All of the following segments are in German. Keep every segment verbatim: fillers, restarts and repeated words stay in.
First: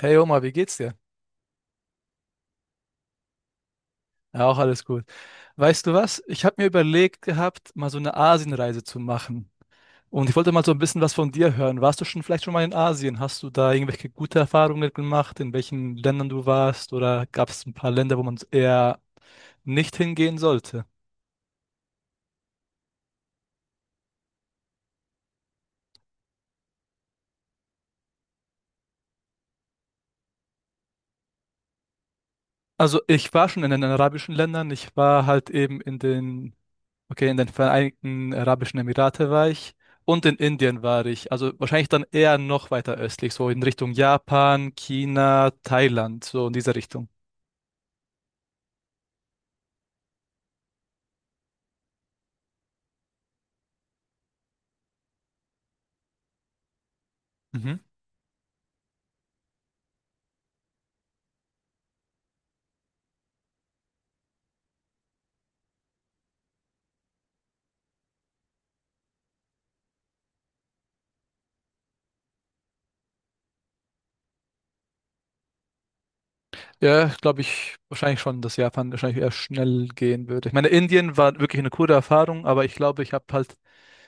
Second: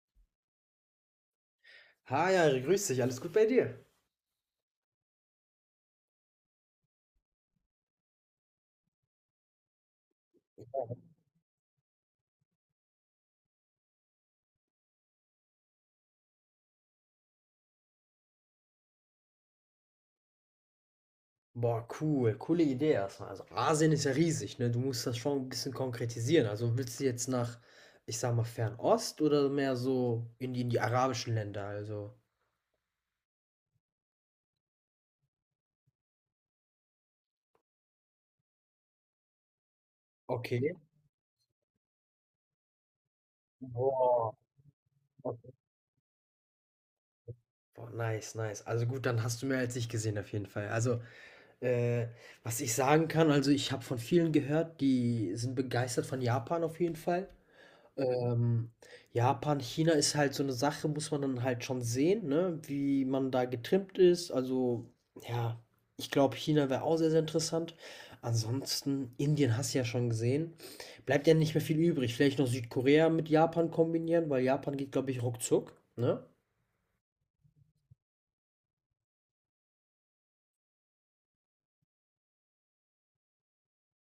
Hey Oma, wie geht's dir? Hi, Ari, grüß dich, alles gut bei dir? Ja, auch alles gut. Weißt du was? Ich habe mir überlegt gehabt, mal so eine Asienreise zu machen. Und ich wollte mal so ein bisschen was von dir hören. Warst du schon vielleicht schon mal in Asien? Hast du da irgendwelche gute Erfahrungen gemacht, in welchen Ländern du warst? Oder gab es ein paar Länder, wo man eher nicht hingehen sollte? Boah, cool, coole Idee erstmal. Also Asien ist ja riesig, ne? Du musst das schon ein bisschen konkretisieren. Also willst du jetzt nach, ich sag mal, Fernost oder mehr so in die, in die arabischen Länder? Also. Also ich war schon in den arabischen Ländern. Ich war halt eben in den Okay, in den Vereinigten Arabischen Emirate war ich und in Okay. Indien war ich. Also wahrscheinlich dann eher noch weiter östlich, so in Richtung Boah. Japan, China, Okay. Thailand, so in diese Richtung. Boah, nice, nice. Also gut, dann hast du mehr als ich gesehen auf jeden Fall. Also, äh, was ich sagen kann, also ich habe von vielen gehört, die sind begeistert von Japan auf jeden Fall. Mhm. Ähm, Japan, China ist halt so eine Sache, muss man dann halt schon sehen, ne, wie man da getrimmt ist. Also, ja, ich glaube, China wäre auch sehr, sehr interessant. Ansonsten, Indien hast du ja schon gesehen. Bleibt ja nicht mehr viel übrig. Vielleicht noch Südkorea mit Japan kombinieren, weil Japan geht, glaube ich, ruckzuck, ne? Ja, glaube ich wahrscheinlich schon, dass Japan wahrscheinlich eher schnell gehen würde. Ich meine, Indien war wirklich eine coole Erfahrung, aber ich glaube, ich habe halt,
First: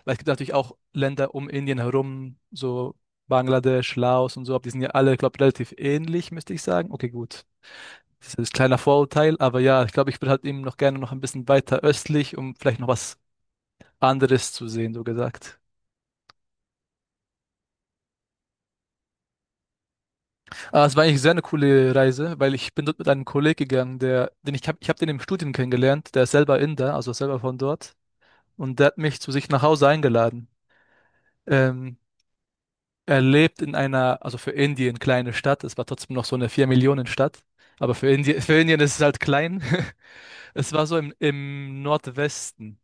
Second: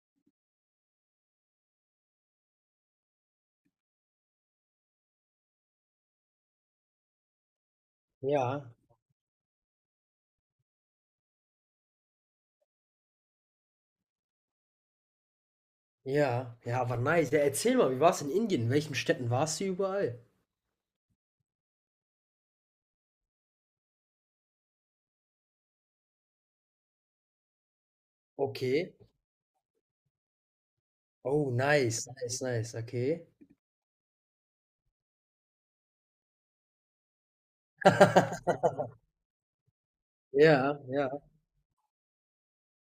weil es gibt natürlich auch Länder um Indien herum, so Bangladesch, Laos und so, aber die sind ja alle, glaube ich, relativ ähnlich, müsste ich sagen. Okay, gut. Das ist ein Ja, kleiner Vorurteil, aber ja, ich glaube, ich würde halt eben noch gerne noch ein bisschen weiter östlich, um vielleicht noch was anderes zu sehen, so gesagt. ja, ja, aber nice. Ja, erzähl mal, wie war's in Indien? In welchen Städten warst du überall? Aber es war eigentlich sehr eine coole Reise, weil ich bin dort mit einem Kollegen gegangen, der, den ich habe, ich habe den im Studium kennengelernt, der ist selber Inder, also selber von dort, und der Okay. hat mich zu sich nach Hause eingeladen. Oh, Ähm, nice, nice, nice, Er okay. lebt in einer, also für Indien kleine Stadt, es war trotzdem noch so eine vier millionen stadt, aber für Indien, für Indien ist es halt klein. Es Ja, war so ja, im, im Nordwesten.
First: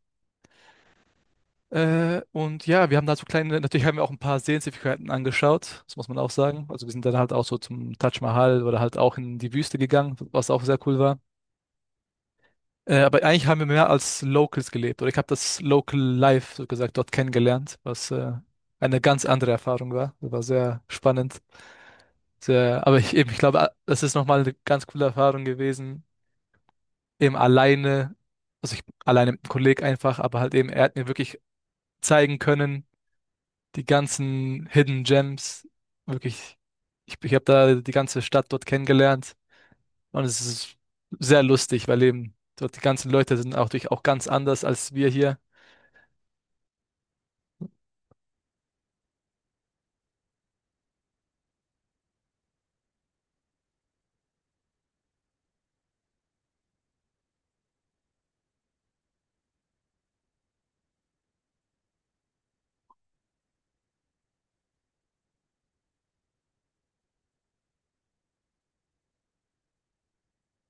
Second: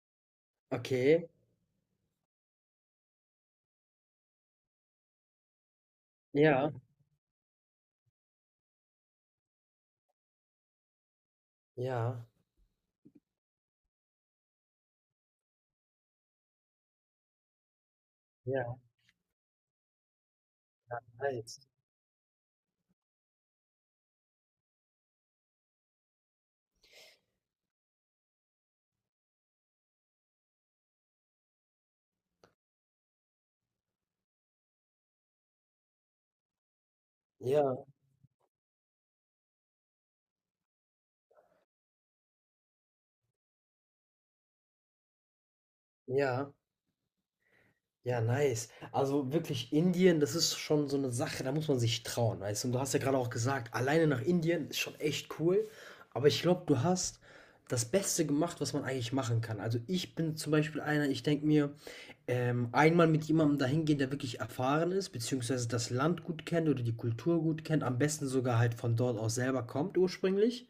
okay. Äh, und ja, wir haben da so kleine, natürlich haben wir auch ein paar Sehenswürdigkeiten angeschaut, das muss man auch sagen. Ja, Also wir sind dann halt auch so zum Taj Mahal oder halt auch in die Wüste gegangen, was auch sehr cool war. ja, Äh, aber eigentlich haben wir mehr als Locals gelebt oder ich habe das Local Life, so gesagt, dort kennengelernt, was äh, ja, eine ganz andere Erfahrung war. Das war sehr spannend. nice. Sehr, aber ich eben, ich glaube, ah, das ist nochmal eine ganz coole Erfahrung gewesen, eben alleine, also ich alleine mit einem Kollegen einfach, aber halt eben, er hat mir wirklich zeigen können, die ganzen Hidden Gems. Wirklich, ich, ich habe da Ja, die ganze Stadt dort kennengelernt und es ist sehr lustig, weil eben dort die ganzen Leute sind auch durch auch ganz anders als wir hier. ja, ja, nice. Also wirklich Indien, das ist schon so eine Sache, da muss man sich trauen, weißt du? Und du hast ja gerade auch gesagt, alleine nach Indien ist schon echt cool, aber ich glaube, du hast das Beste gemacht, was man eigentlich machen kann. Also, ich bin zum Beispiel einer, ich denke mir, ähm, einmal mit jemandem dahin gehen, der wirklich erfahren ist, beziehungsweise das Land gut kennt oder die Kultur gut kennt, am besten sogar halt von dort aus selber kommt ursprünglich.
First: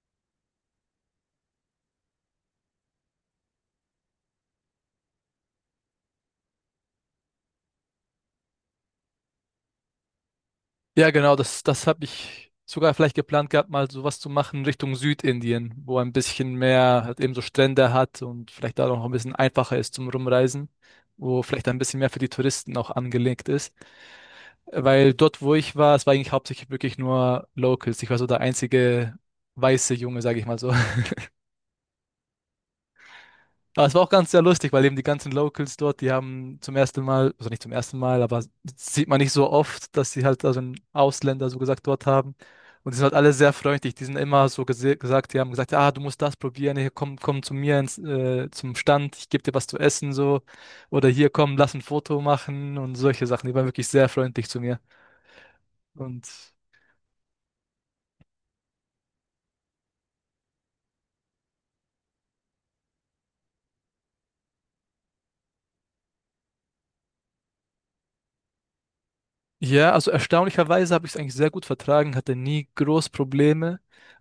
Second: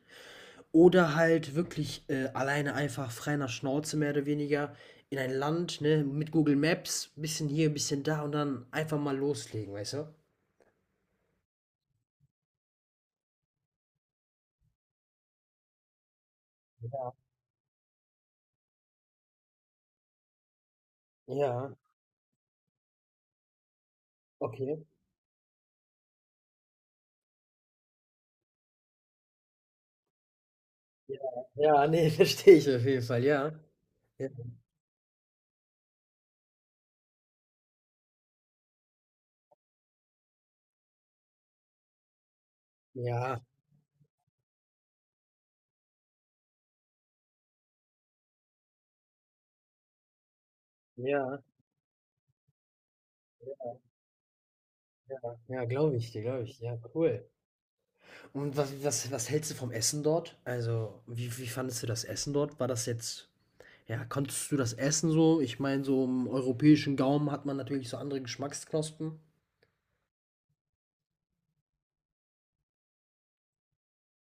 Oder halt wirklich, äh, alleine einfach frei nach Schnauze mehr oder weniger in ein Land, ne, mit Google Maps, bisschen hier, bisschen da und dann einfach mal loslegen, weißt du? Ja, genau, das, das habe ich sogar vielleicht geplant gehabt, mal sowas zu machen Richtung Südindien, wo ein bisschen mehr Ja, halt eben so Strände hat und vielleicht da noch ein bisschen einfacher ist zum Rumreisen, wo vielleicht ja, ein bisschen mehr für die Touristen auch angelegt ist. okay. Weil dort, wo ich war, es war eigentlich hauptsächlich wirklich nur Locals. Ich war so der einzige weiße Junge, sage ich mal so. Ja, ja, ne, verstehe ich auf jeden Fall, ja. Aber es war auch Ja, ganz sehr lustig, weil eben die ganzen Locals dort, die haben zum ersten Mal, also nicht zum ersten Mal, aber sieht man nicht so oft, dass sie halt also einen Ausländer so gesagt dort haben. Und die sind halt alle ja, sehr freundlich. Die sind immer so gese- gesagt, die haben gesagt, ah, du musst das probieren, hier komm, komm zu mir ins, äh, zum Stand, ich gebe dir was zu essen so. Oder hier ja, komm, lass ein Foto machen und solche Sachen. Die waren wirklich sehr freundlich zu mir. ja, ja, glaube ich dir, glaube Und ich. Ja, cool. Und was was was hältst du vom Essen dort? Also, wie wie fandest du das Essen dort? War das jetzt ja, konntest du das essen so? Ich meine, so im europäischen Gaumen hat man natürlich so andere Geschmacksknospen. ja, also erstaunlicherweise habe ich es eigentlich sehr gut vertragen, hatte nie groß Probleme.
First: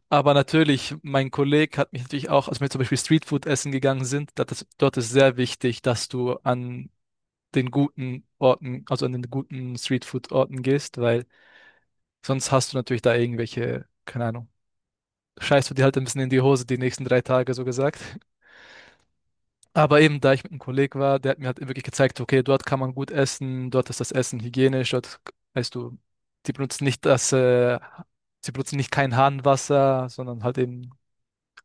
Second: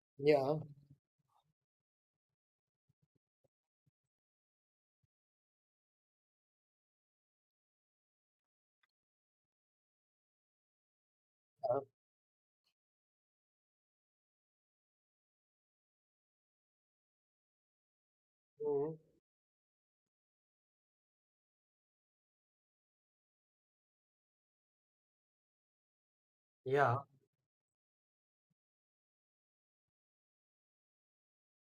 Aber Ja, natürlich, mein Kollege hat mich natürlich auch, als wir zum Beispiel Streetfood essen gegangen sind, dat ist, dort ist sehr wichtig, dass du an den guten Orten, also an den guten Streetfood-Orten gehst, weil ja, sonst hast du natürlich da irgendwelche, keine Ahnung, scheißt du dir halt ein bisschen in die Hose die nächsten drei Tage, so gesagt. mhm. Aber eben, da ich mit einem Kollegen war, der hat mir halt wirklich gezeigt, okay, dort kann man gut essen, dort ist das Essen hygienisch, dort, weißt du, die benutzen nicht Ja. das, äh, sie benutzen nicht kein Hahnwasser, sondern halt eben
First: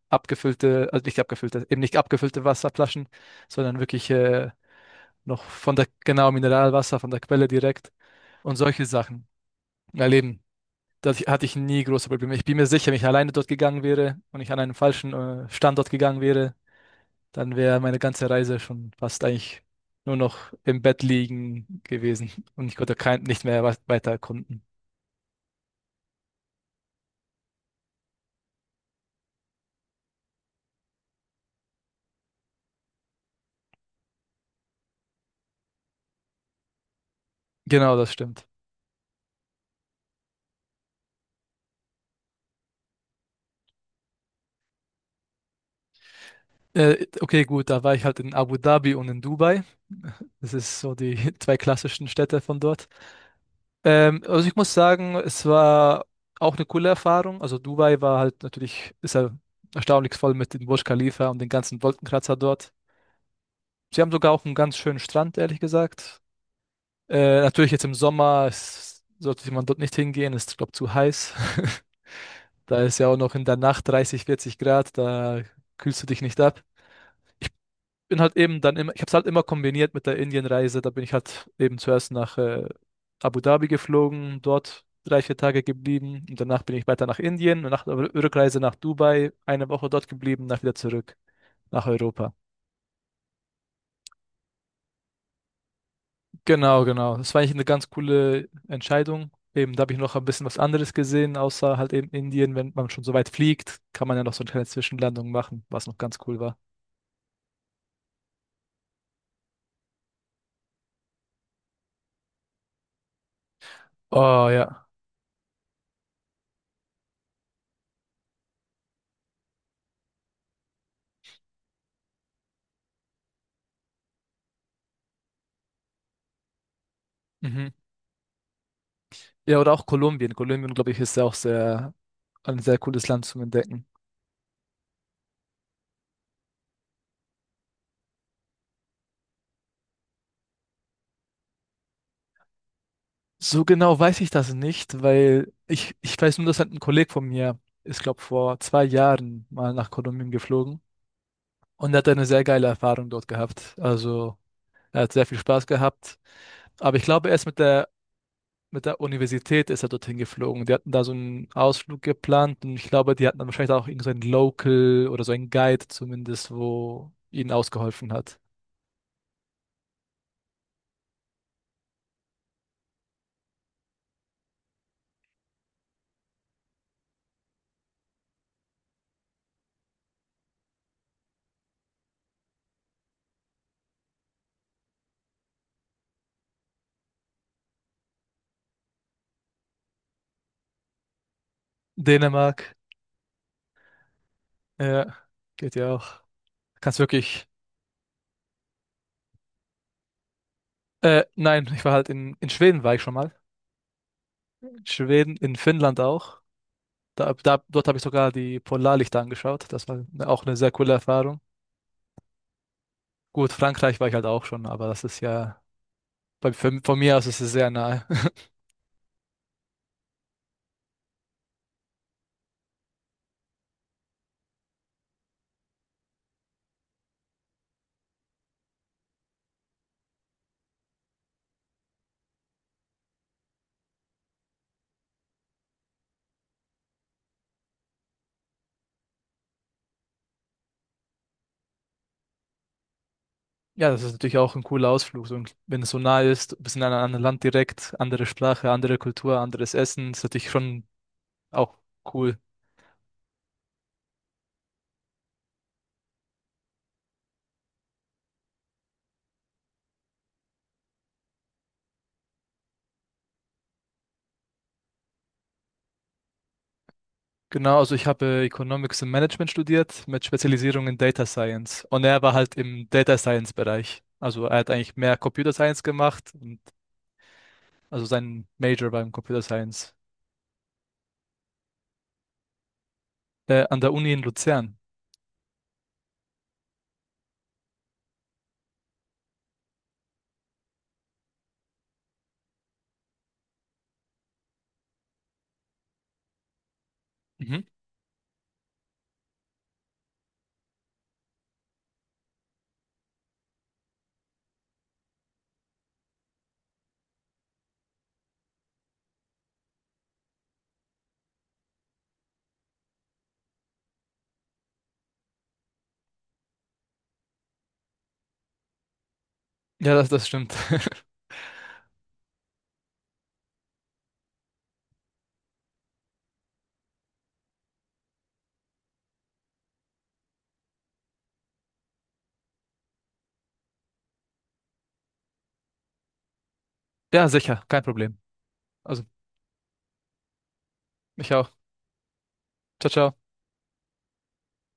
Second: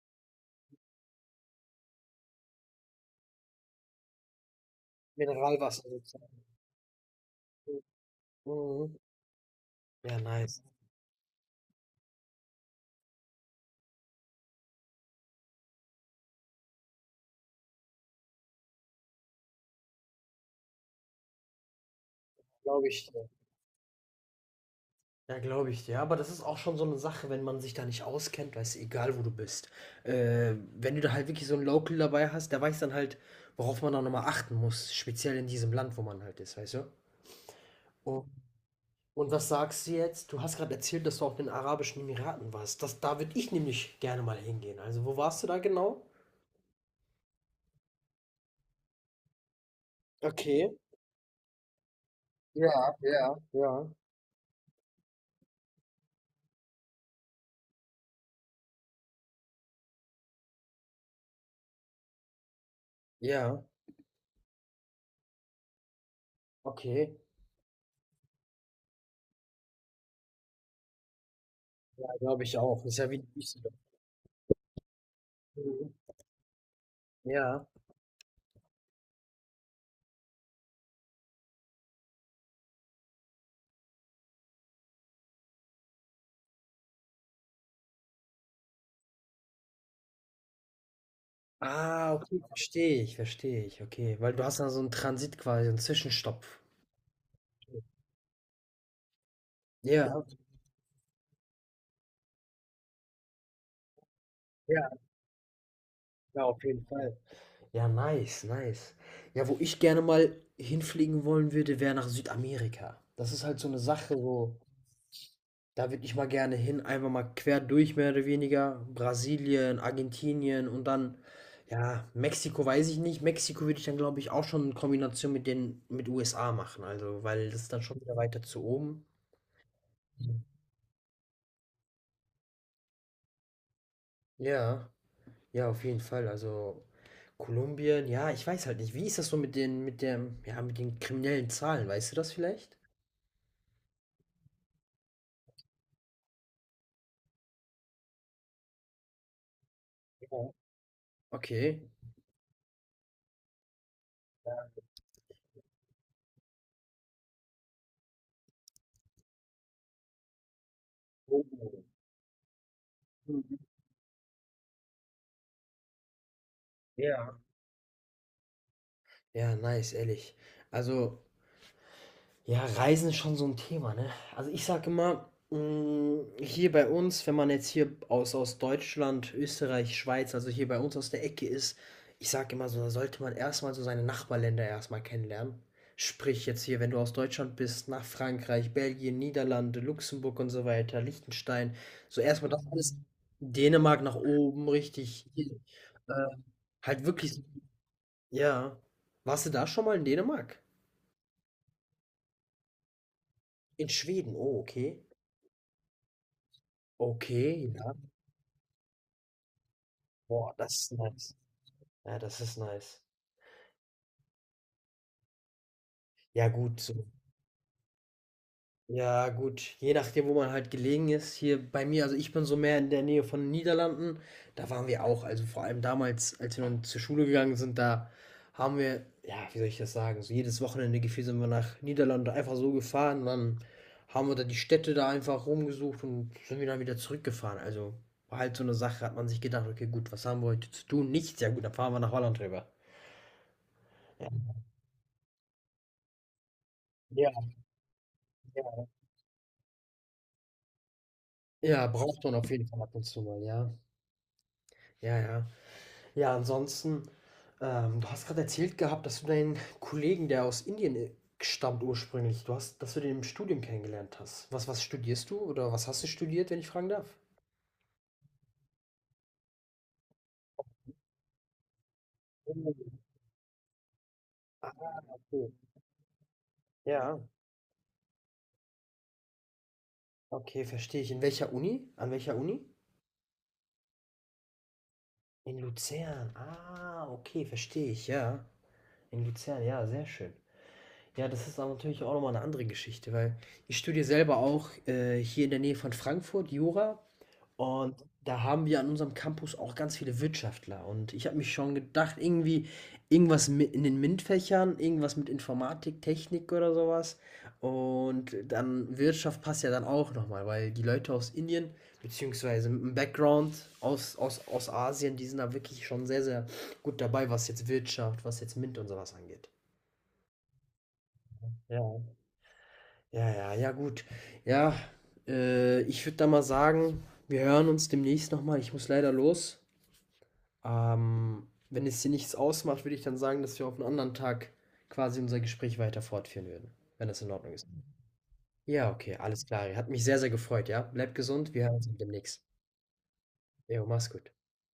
abgefüllte, also nicht abgefüllte, eben nicht abgefüllte Wasserflaschen, sondern wirklich äh, noch von Mineralwasser der, genau, sozusagen. Mineralwasser, von der Quelle direkt und solche Mhm. Sachen. Weil Ja, eben, nice. da hatte ich nie große Probleme. Ich bin mir sicher, wenn ich alleine dort gegangen wäre und ich an einen falschen äh, Standort gegangen wäre, dann wäre meine ganze Reise schon fast eigentlich nur noch im Bett liegen gewesen und ich Glaube konnte ich kein, dir. nicht mehr was- weiter erkunden. Ja, glaube ich dir. Aber das ist auch schon so eine Sache, wenn man sich da nicht auskennt, weißt du, egal wo du bist. Äh, wenn du da halt wirklich so 'n Local dabei hast, der weiß dann halt, worauf man da nochmal achten muss, speziell in diesem Land, wo man halt ist, weißt du? Genau, das Und stimmt. und was sagst du jetzt? Du hast gerade erzählt, dass du auch in den Arabischen Emiraten warst. Das da würde ich nämlich gerne mal hingehen. Also, wo warst du da genau? Äh, okay, gut, da war ich halt in Abu Dhabi und in Dubai. Das Okay. ist so die zwei klassischen Städte von dort. Ja, ja, ja. Ähm, also ich muss sagen, es war auch eine coole Erfahrung. Also Dubai war halt natürlich, ist ja erstaunlich voll mit dem Burj Khalifa und den ganzen Wolkenkratzer dort. Ja, Sie haben sogar auch einen ganz schönen Strand, ehrlich gesagt. okay. Äh, natürlich jetzt im Sommer s- sollte man dort nicht hingehen, ist, glaube zu heiß. Glaube ich Da auch. ist Ist ja ja auch wie noch in der Düsseldorf. Nacht dreißig, vierzig Grad, da Mhm. kühlst du dich nicht ab. Ich Ja. bin halt eben dann immer, ich habe es halt immer kombiniert mit der Indienreise. Da bin ich halt eben zuerst nach äh, Abu Dhabi geflogen, dort drei, vier Tage geblieben und danach bin ich weiter nach Indien und nach der Rückreise nach Dubai eine Woche dort geblieben, nach wieder zurück nach Ah, Europa. okay, verstehe ich, verstehe ich. Okay, weil du hast dann so einen Transit quasi, so einen Zwischenstopp. Genau, genau. Das war eigentlich eine ganz coole Entscheidung. Eben, da habe ich Ja, noch ein bisschen was anderes gesehen, außer halt eben Indien. Wenn man schon so weit fliegt, kann man ja noch so eine kleine ja, Zwischenlandung machen, was noch ganz cool ja, war. auf jeden Fall. Ja, nice, nice. Ja, wo ich gerne mal hinfliegen wollen würde, wäre nach Südamerika. Das ist halt so eine Sache, Oh so. ja. Da würde ich mal gerne hin, einfach mal quer durch mehr oder weniger. Brasilien, Argentinien und dann, ja, Mexiko weiß ich nicht. Mexiko würde ich dann, glaube ich, auch schon in Kombination mit den, mit U S A machen. Also, weil das Mhm. ist dann schon wieder weiter zu oben. Ja, oder auch Kolumbien. Mhm. Kolumbien, glaube ich, ist ja auch sehr, ein sehr cooles Land zum Entdecken. Ja, ja, auf jeden Fall. Also Kolumbien, ja, ich weiß halt nicht. Wie ist das so mit den, mit der, ja, mit den kriminellen Zahlen? Weißt du das vielleicht? So genau weiß ich das nicht, weil ich, ich weiß nur, dass halt ein Kollege von mir ist, glaube vor zwei Jahren mal nach Kolumbien Ja. geflogen Okay. und er hat eine sehr geile Erfahrung dort gehabt. Also er hat sehr viel Spaß gehabt. Aber ich glaube, er ist mit der mit der Universität ist er dorthin geflogen. Die hatten da so Oh. einen Ausflug geplant und ich glaube, die hatten dann Mhm. wahrscheinlich auch irgend so einen Local oder so einen Guide zumindest, wo Ja. ihnen ausgeholfen hat. Ja, nice, ehrlich. Also. Ja, Reisen ist schon so ein Thema, ne? Also, ich sage immer, hm, hier bei uns, wenn man jetzt hier aus aus Deutschland, Österreich, Schweiz, also hier bei uns aus der Ecke ist, ich sage immer so, da sollte man erstmal so seine Nachbarländer erstmal kennenlernen. Sprich jetzt hier, wenn du aus Deutschland bist, nach Frankreich, Belgien, Niederlande, Luxemburg und so weiter, Liechtenstein. So erstmal das Dänemark, alles Dänemark nach oben, ja, richtig hier, geht ja äh, auch. Kannst halt wirklich so, wirklich. ja. Warst du da schon mal in Dänemark? Äh, nein, ich war halt in, in Schweden war ich schon mal. In Schweden, oh, In okay. Schweden, in Finnland auch. Da, da, Okay, Dort ja. habe ich sogar die Polarlichter angeschaut. Das war ne- auch Boah, eine sehr das ist coole nice. Erfahrung. Ja, das ist nice. Gut, Frankreich war ich halt auch schon, aber das ist ja Ja, bei, für, gut, so. von mir aus ist es sehr nahe. Ja, gut. Je nachdem, wo man halt gelegen ist. Hier bei mir, also ich bin so mehr in der Nähe von den Niederlanden. Da waren wir auch. Also vor allem damals, als wir noch zur Schule gegangen sind, da haben wir, ja, wie soll ich das sagen? So jedes Wochenende gefühlt sind wir nach Niederlande einfach so gefahren. Dann haben wir da die Städte da einfach rumgesucht und sind wir dann wieder zurückgefahren. Also war halt so eine Sache, hat man sich gedacht, okay, gut, was haben wir heute zu tun? Nichts. Ja, gut, dann fahren wir nach Holland rüber. Ja, das ist Ja, natürlich auch ein cooler Ausflug. So, ein- wenn es so nah ist, du bist in einem anderen ja. Land direkt, andere Sprache, andere Kultur, anderes Essen, ist natürlich schon auch Ja, braucht man cool. auf jeden Fall ab und zu mal, ja. Ja, ja. Ja, ansonsten, ähm, du hast gerade erzählt gehabt, dass du deinen Kollegen, der aus Indien, äh, stammt ursprünglich, du hast, dass du den im Studium kennengelernt hast. Was was studierst du oder was hast du studiert, wenn ich fragen darf? Genau, also ich habe Economics und Management studiert mit Spezialisierung in Data Science. Und er war halt im Oh, Data Science Bereich. Also er hat ah, eigentlich mehr Computer okay. Science gemacht und Ja, also sein Major war im Computer Science. okay, verstehe ich. In welcher Uni? An welcher Uni? Äh, an der Uni in Luzern. In Luzern. Ah, okay, verstehe ich, ja. In Luzern, ja, sehr schön. Ja, das ist aber natürlich auch noch mal 'ne andere Geschichte, weil ich studiere selber auch, äh, hier in der Nähe von Frankfurt Jura. Mhm. Und da haben wir an unserem Campus auch ganz viele Wirtschaftler. Und ich habe mich schon gedacht, irgendwie irgendwas mit in den MINT-Fächern, irgendwas mit Informatik, Technik oder sowas. Und dann Wirtschaft passt ja dann auch nochmal, weil die Leute aus Indien, beziehungsweise mit einem Background aus, aus, aus Asien, die sind da wirklich schon sehr, sehr gut dabei, was jetzt Wirtschaft, was jetzt MINT und sowas angeht. Ja, das, das stimmt. Ja. Ja, ja, ja, gut. Ja, äh, ich würde da mal sagen, wir hören uns demnächst nochmal. Ich muss leider los. Ähm, wenn es dir nichts ausmacht, würde ich dann sagen, dass wir auf einen anderen Tag quasi unser Gespräch weiter fortführen würden, wenn das Ja, in Ordnung sicher, ist. kein Problem. Ja, Also, okay, alles klar. Hat mich sehr, sehr gefreut, ja? Bleibt ich auch. gesund, wir hören uns demnächst. Ciao, ciao. Jo, mach's gut.